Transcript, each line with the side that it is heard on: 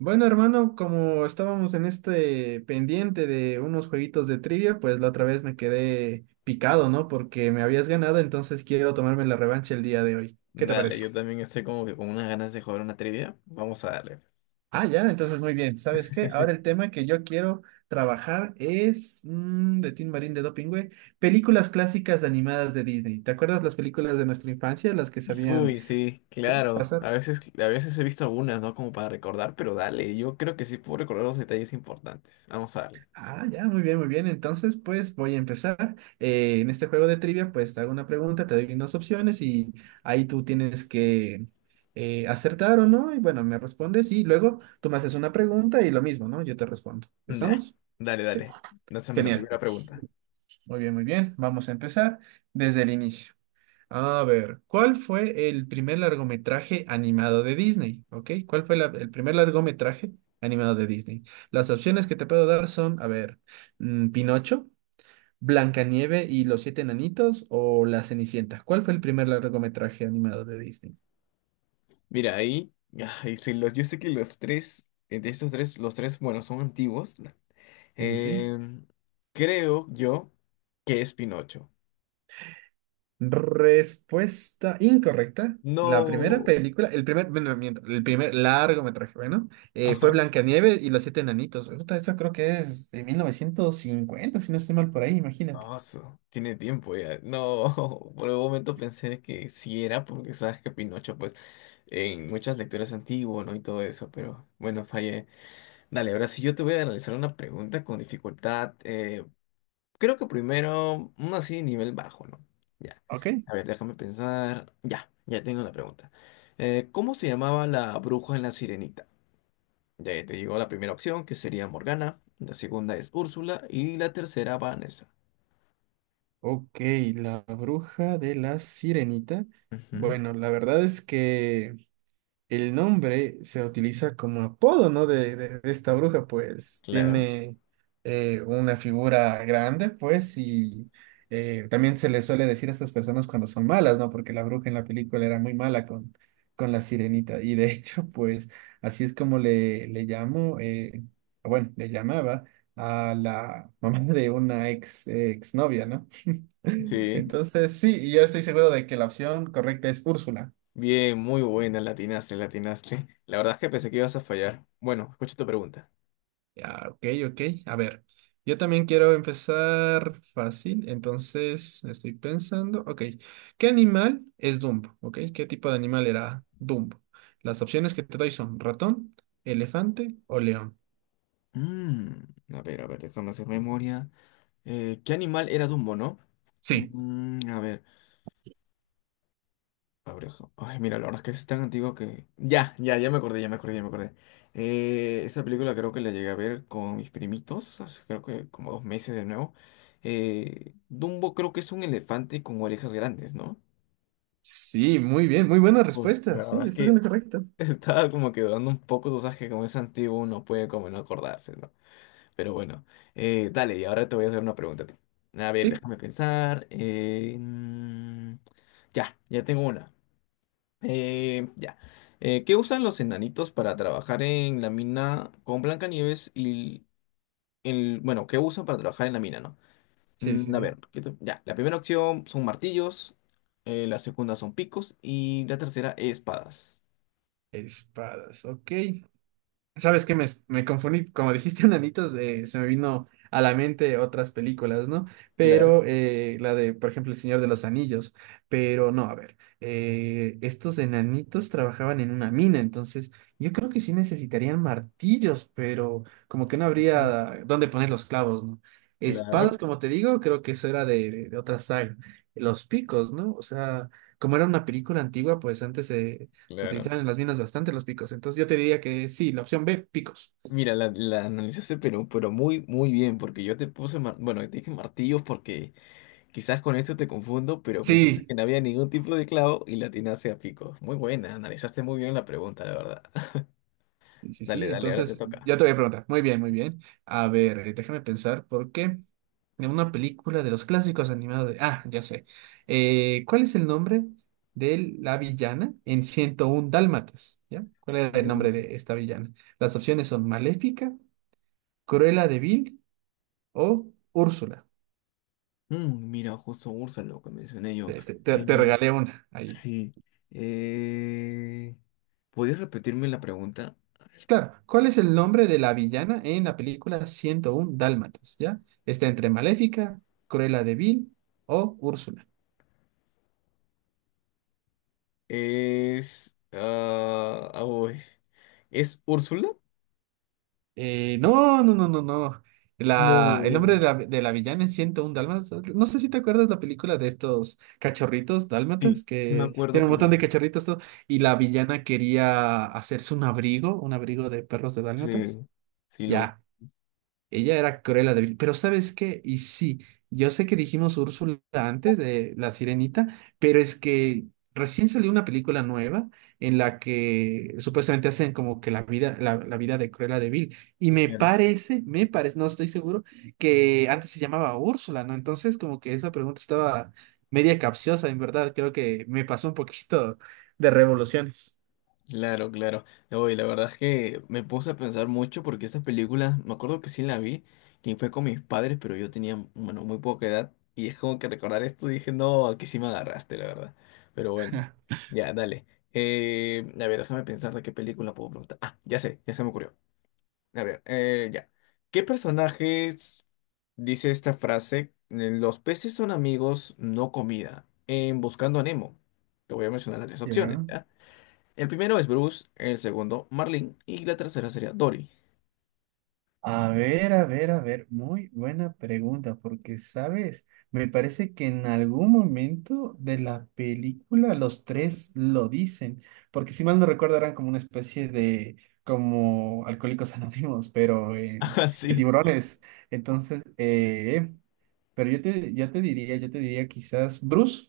right: Bueno, hermano, como estábamos en este pendiente de unos jueguitos de trivia, pues la otra vez me quedé picado, ¿no? Porque me habías ganado, entonces quiero tomarme la revancha el día de hoy. ¿Qué te
left: Dale,
right: parece?
left: yo también estoy como que con unas ganas de jugar una trivia. Vamos a darle.
right: Ah, ya, entonces muy bien. ¿Sabes qué? Ahora el tema que yo quiero trabajar es de Tim Marín de Dopingüe, películas clásicas animadas de Disney. ¿Te acuerdas las películas de nuestra infancia, las que sabían
left: Uy, sí, claro.
right: pasar?
left: A veces he visto algunas, ¿no? Como para recordar, pero dale, yo creo que sí puedo recordar los detalles importantes. Vamos a darle.
right: Ah, ya, muy bien, muy bien. Entonces, pues voy a empezar. En este juego de trivia, pues te hago una pregunta, te doy dos opciones y ahí tú tienes que acertar o no. Y bueno, me respondes y luego tú me haces una pregunta y lo mismo, ¿no? Yo te respondo.
left: Ya,
right: ¿Estamos?
left: dale,
right: Sí.
left: dale. Lánzame la
right: Genial.
left: primera pregunta.
right: Muy bien, muy bien. Vamos a empezar desde el inicio. A ver, ¿cuál fue el primer largometraje animado de Disney? ¿Ok? ¿Cuál fue el primer largometraje animado de Disney? Las opciones que te puedo dar son, a ver, Pinocho. ¿Blancanieve y los siete enanitos o La Cenicienta? ¿Cuál fue el primer largometraje animado de Disney?
left: Mira, ahí, ay, sí, los, yo sé que los tres, entre estos tres, los tres, bueno, son antiguos. No.
right: Sí, sí, sí.
left: Em, Creo yo que es Pinocho.
right: Respuesta incorrecta. La primera
left: No.
right: película, el primer, bueno, miento, el primer largometraje, bueno, fue Blancanieve y los siete enanitos. Puta, eso creo que es de 1950 si no estoy mal por ahí, imagínate.
left: Ah, su- Tiene tiempo ya. No, por un momento pensé que sí era, porque sabes que Pinocho, pues, en muchas lecturas antiguas, ¿no? Y todo eso, pero bueno, fallé. Dale, ahora sí yo te voy a analizar una pregunta con dificultad. Creo que primero, uno así, nivel bajo, ¿no? Ya.
right: Ok.
left: A ver, déjame pensar. Ya, ya tengo la pregunta. ¿Cómo se llamaba la bruja en la Sirenita? Ya te digo la primera opción, que sería Morgana. La segunda es Úrsula. Y la tercera, Vanessa.
right: Ok, la bruja de la sirenita.
left: Ujú,
right: Bueno, la verdad es que el nombre se utiliza como apodo, ¿no? De esta bruja, pues
left: claro.
right: tiene una figura grande, pues, y también se le suele decir a estas personas cuando son malas, ¿no? Porque la bruja en la película era muy mala con la sirenita, y de hecho, pues, así es como le llamo, bueno, le llamaba a la mamá de una ex, exnovia, ¿no?
left: Sí,
right: Entonces, sí, y yo estoy seguro de que la opción correcta es Úrsula.
left: bien, muy buena, latinaste, latinaste. La verdad es que pensé que ibas a fallar. Bueno, escucha tu pregunta.
right: Ah, ok, ok. A ver, yo también quiero empezar fácil, entonces estoy pensando, ok, ¿qué animal es Dumbo? Ok, ¿qué tipo de animal era Dumbo? Las opciones que te doy son ratón, elefante o león.
left: Mm, a ver, a ver, déjame hacer memoria. ¿Qué animal era Dumbo, no?
right: Sí,
left: A ver, abreja. Ay, mira, la verdad es que es tan antiguo que... ya, ya, ya me acordé, ya me acordé, ya me acordé. Esa película creo que la llegué a ver con mis primitos, hace creo que como dos meses de nuevo. Dumbo creo que es un elefante con orejas grandes, ¿no?
right: sí, muy bien, muy buena
left: Uy,
right: respuesta.
left: la
right: Sí,
left: verdad es
right: estás
left: que
right: en lo correcto.
left: estaba como que dudando un poco, tú sabes que como es antiguo uno puede como no acordarse, ¿no? Pero bueno, dale, y ahora te voy a hacer una pregunta a ti. A ver,
right: Sí,
left: déjame pensar. Ya, ya tengo una. Eh, ya. ¿Qué usan los enanitos para trabajar en la mina con Blancanieves y el, bueno, qué usan para trabajar en la mina, ¿no?
right: sí, sí,
left: A
right: sí.
left: ver, ya, la primera opción son martillos, la segunda son picos y la tercera espadas.
right: Espadas, ok. ¿Sabes qué? Me confundí, como dijiste, enanitos, se me vino a la mente otras películas, ¿no?
left: Claro.
right: Pero la de, por ejemplo, El Señor de los Anillos, pero no, a ver, estos enanitos trabajaban en una mina, entonces yo creo que sí necesitarían martillos, pero como que no
left: Ujú,
right: habría dónde poner los clavos, ¿no? Espadas,
left: claro.
right: como te digo, creo que eso era de otra saga. Los picos, ¿no? O sea, como era una película antigua, pues antes se
left: Claro.
right: utilizaban en las minas bastante los picos. Entonces yo te diría que sí, la opción B, picos.
left: Mira, la analizaste, pero muy, muy bien, porque yo te puse, bueno, te dije martillos porque quizás con esto te confundo, pero pensaste que
right: Sí,
left: no había ningún tipo de clavo y la atinaste a picos. Muy buena, analizaste muy bien la pregunta, de verdad.
right: sí, sí,
left: Dale,
right: sí.
left: dale, ahora te
right: Entonces
left: toca.
right: ya te voy a preguntar. Muy bien, muy bien. A ver, déjame pensar por qué. De una película de los clásicos animados de... Ah, ya sé. ¿Cuál es el nombre de la villana en 101 Dálmatas? ¿Ya? ¿Cuál era el nombre
left: Mm.
right: de esta villana? Las opciones son Maléfica, Cruella de Vil o Úrsula.
left: Mm, mira, justo Ursa, lo que mencioné yo.
right: Te
left: Eh,
right: regalé una ahí.
left: sí. Eh, ¿Podrías repetirme la pregunta?
right: Claro, ¿cuál es el nombre de la villana en la película 101 Dálmatas? ¿Ya? Está entre Maléfica, Cruella de Vil o Úrsula.
left: Uy. ¿Es Úrsula?
right: No, no, no, no, no. La, el nombre
left: No,
right: de la villana en 101 Dálmatas. No sé si te acuerdas la película de estos cachorritos
left: sí,
right: dálmatas
left: sí me
right: que
left: acuerdo,
right: tienen un montón de
left: pero
right: cachorritos todo, y la villana quería hacerse un abrigo de perros de
left: sí,
right: dálmatas.
left: sí lo...
right: Ya, ella era Cruella de Vil. Pero ¿sabes qué? Y sí, yo sé que dijimos Úrsula antes de La Sirenita, pero es que recién salió una película nueva en la que supuestamente hacen como que la vida, la vida de Cruella de Vil. Y
left: Claro.
right: me parece, no estoy seguro, que antes se llamaba Úrsula, ¿no? Entonces como que esa pregunta estaba media capciosa, en verdad. Creo que me pasó un poquito de revoluciones.
left: Claro, claro. No, y la verdad es que me puse a pensar mucho porque esas películas, me acuerdo que sí la vi, que fue con mis padres, pero yo tenía, bueno, muy poca edad. Y es como que recordar esto dije, no, aquí sí me agarraste, la verdad. Pero bueno, ya, dale. A ver, déjame pensar de qué película puedo preguntar. Ah, ya sé, ya se me ocurrió. A ver, ya. ¿Qué personajes dice esta frase? Los peces son amigos, no comida. En Buscando a Nemo. Te voy a mencionar las tres opciones,
right: Ya.
left: ¿ya? El primero es Bruce, el segundo Marlin y la tercera sería Dory.
right: A ver, a ver, a ver, muy buena pregunta, porque, ¿sabes? Me parece que en algún momento de la película los tres lo dicen, porque si mal no recuerdo eran como una especie de, como alcohólicos anónimos, pero
left: Ah,
right: de
left: sí.
right: tiburones. Entonces, pero yo te diría quizás Bruce,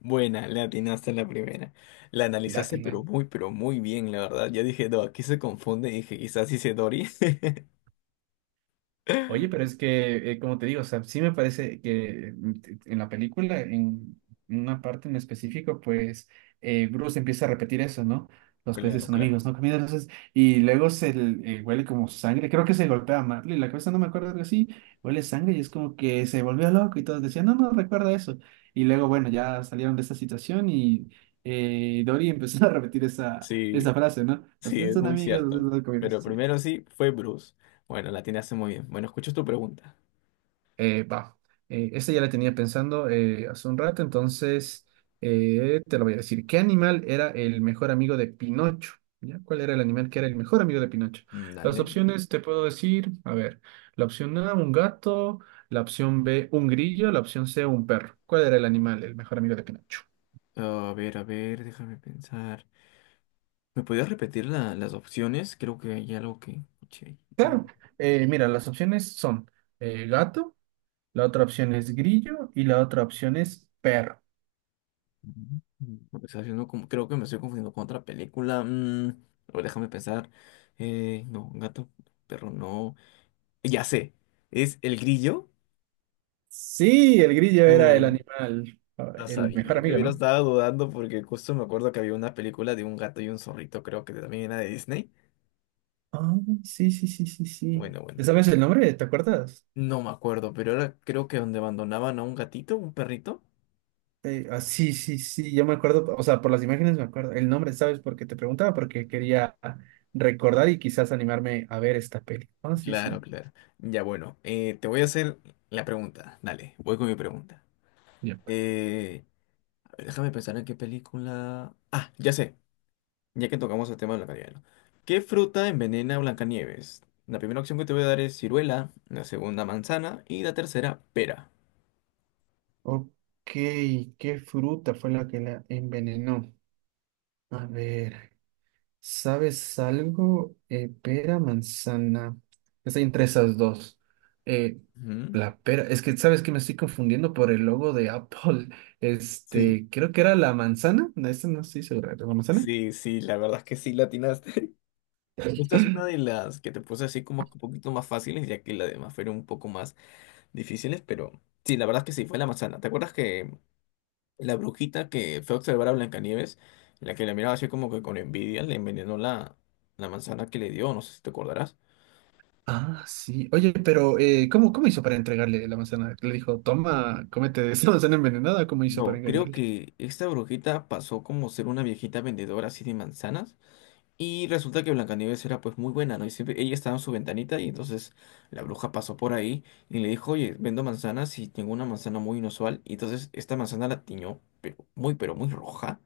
left: Buena, le atinaste en la primera. La analizaste,
right: latina.
left: pero muy bien, la verdad. Ya dije, no, aquí se confunde. Dije, quizás dice Dory.
right: Oye, pero es que, como te digo, o sea, sí me parece que en la película, en una parte en específico, pues Bruce empieza a repetir eso, ¿no? Los peces
left: Claro,
right: son
left: claro.
right: amigos, ¿no? Comida, entonces, y luego huele como sangre, creo que se golpea a Marley, la cabeza no me acuerdo, algo así, huele sangre y es como que se volvió loco y todos decían, no, no, recuerda eso. Y luego, bueno, ya salieron de esta situación y Dory empezó a repetir esa, esa
left: Sí.
right: frase, ¿no? Los
left: Sí,
right: peces
left: es
right: son
left: muy
right: amigos, los
left: cierto.
right: peces son
left: Pero
right: comidos.
left: primero sí, fue Bruce. Bueno, la hace muy bien. Bueno, escucho tu pregunta.
right: Eh, va, esta ya la tenía pensando hace un rato, entonces te lo voy a decir. ¿Qué animal era el mejor amigo de Pinocho? ¿Ya? ¿Cuál era el animal que era el mejor amigo de Pinocho? Las
left: Dale.
right: opciones te puedo decir, a ver, la opción A, un gato, la opción B, un grillo, la opción C, un perro. ¿Cuál era el animal, el mejor amigo de Pinocho?
left: A ver, déjame pensar. ¿Me podías repetir la- las opciones. Creo que hay algo que escuché ahí, ¿no?
right: Claro, mira, las opciones son gato, la otra opción es grillo y la otra opción es perro.
left: Me está haciendo creo que me estoy confundiendo con otra película. A ver, déjame pensar. No, gato, perro, no. Ya sé. ¿Es El Grillo?
right: Sí, el grillo era el animal, ah,
left: No
right: el mejor
left: sabía,
right: amigo,
left: primero
right: ¿no?
left: estaba dudando porque justo me acuerdo que había una película de un gato y un zorrito, creo que también era de Disney.
right: Ah, sí, sí, sí, sí, sí.
left: Bueno, bueno,
right: ¿Te ¿Sabes el nombre? ¿Te acuerdas?
left: no me acuerdo, pero era creo que donde abandonaban a un gatito, un perrito.
right: Sí, sí, sí, yo me acuerdo, o sea, por las imágenes me acuerdo. El nombre, ¿sabes? Porque te preguntaba, porque quería recordar y quizás animarme a ver esta peli. Ah, sí,
left: Claro,
right: sí.
left: claro. Ya bueno, te voy a hacer la pregunta. Dale, voy con mi pregunta.
right: Yep.
left: Eh, a ver, déjame pensar en qué película. Ah, ya sé, ya que tocamos el tema de Blancanieves. ¿Qué fruta envenena a Blancanieves? La primera opción que te voy a dar es ciruela, la segunda manzana y la tercera pera.
right: Ok, ¿qué fruta fue la que la envenenó? A ver. ¿Sabes algo? Pera, manzana. Estoy entre esas dos. Eh,
left: Ujú.
right: la pera. Es que, ¿sabes que me estoy confundiendo por el logo de Apple?
left: Sí.
right: Este, creo que era la manzana. No, esta no estoy segura. ¿La manzana?
left: Sí, sí, la verdad es que sí, latinaste. Esta es una de las que te puse así como que un poquito más fáciles, ya que las demás fueron un poco más difíciles, pero sí, la verdad es que sí, fue la manzana. ¿Te acuerdas que la brujita que fue a observar a Blancanieves, la que la miraba así como que con envidia, le envenenó la, la manzana que le dio? No sé si te acordarás.
right: Ah, sí. Oye, pero ¿cómo, cómo hizo para entregarle la manzana? Le dijo, toma, cómete esta manzana envenenada. ¿Cómo hizo para
left: No, creo
right: engañarle?
left: que esta brujita pasó como ser una viejita vendedora así de manzanas. Y resulta que Blancanieves era pues muy buena, ¿no? Y siempre ella estaba en su ventanita y entonces la bruja pasó por ahí y le dijo, oye, vendo manzanas y tengo una manzana muy inusual. Y entonces esta manzana la tiñó, pero muy roja,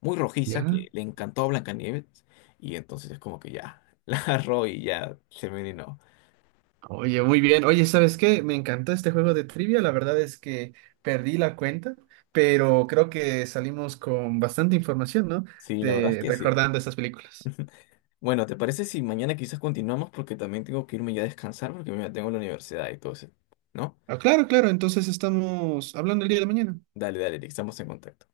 left: muy rojiza,
right: Ya.
left: que le encantó a Blancanieves. Y entonces es como que ya, la agarró y ya se envenenó.
right: Oye, muy bien. Oye, ¿sabes qué? Me encantó este juego de trivia. La verdad es que perdí la cuenta, pero creo que salimos con bastante información, ¿no?
left: Sí, la verdad es
right: De
left: que sí.
right: recordando estas películas.
left: Bueno, ¿te parece si mañana quizás continuamos? Porque también tengo que irme ya a descansar porque mañana tengo la universidad y todo eso, ¿no?
right: Ah, claro, claro. Entonces estamos hablando el día de mañana.
left: Dale, dale, Eric, estamos en contacto.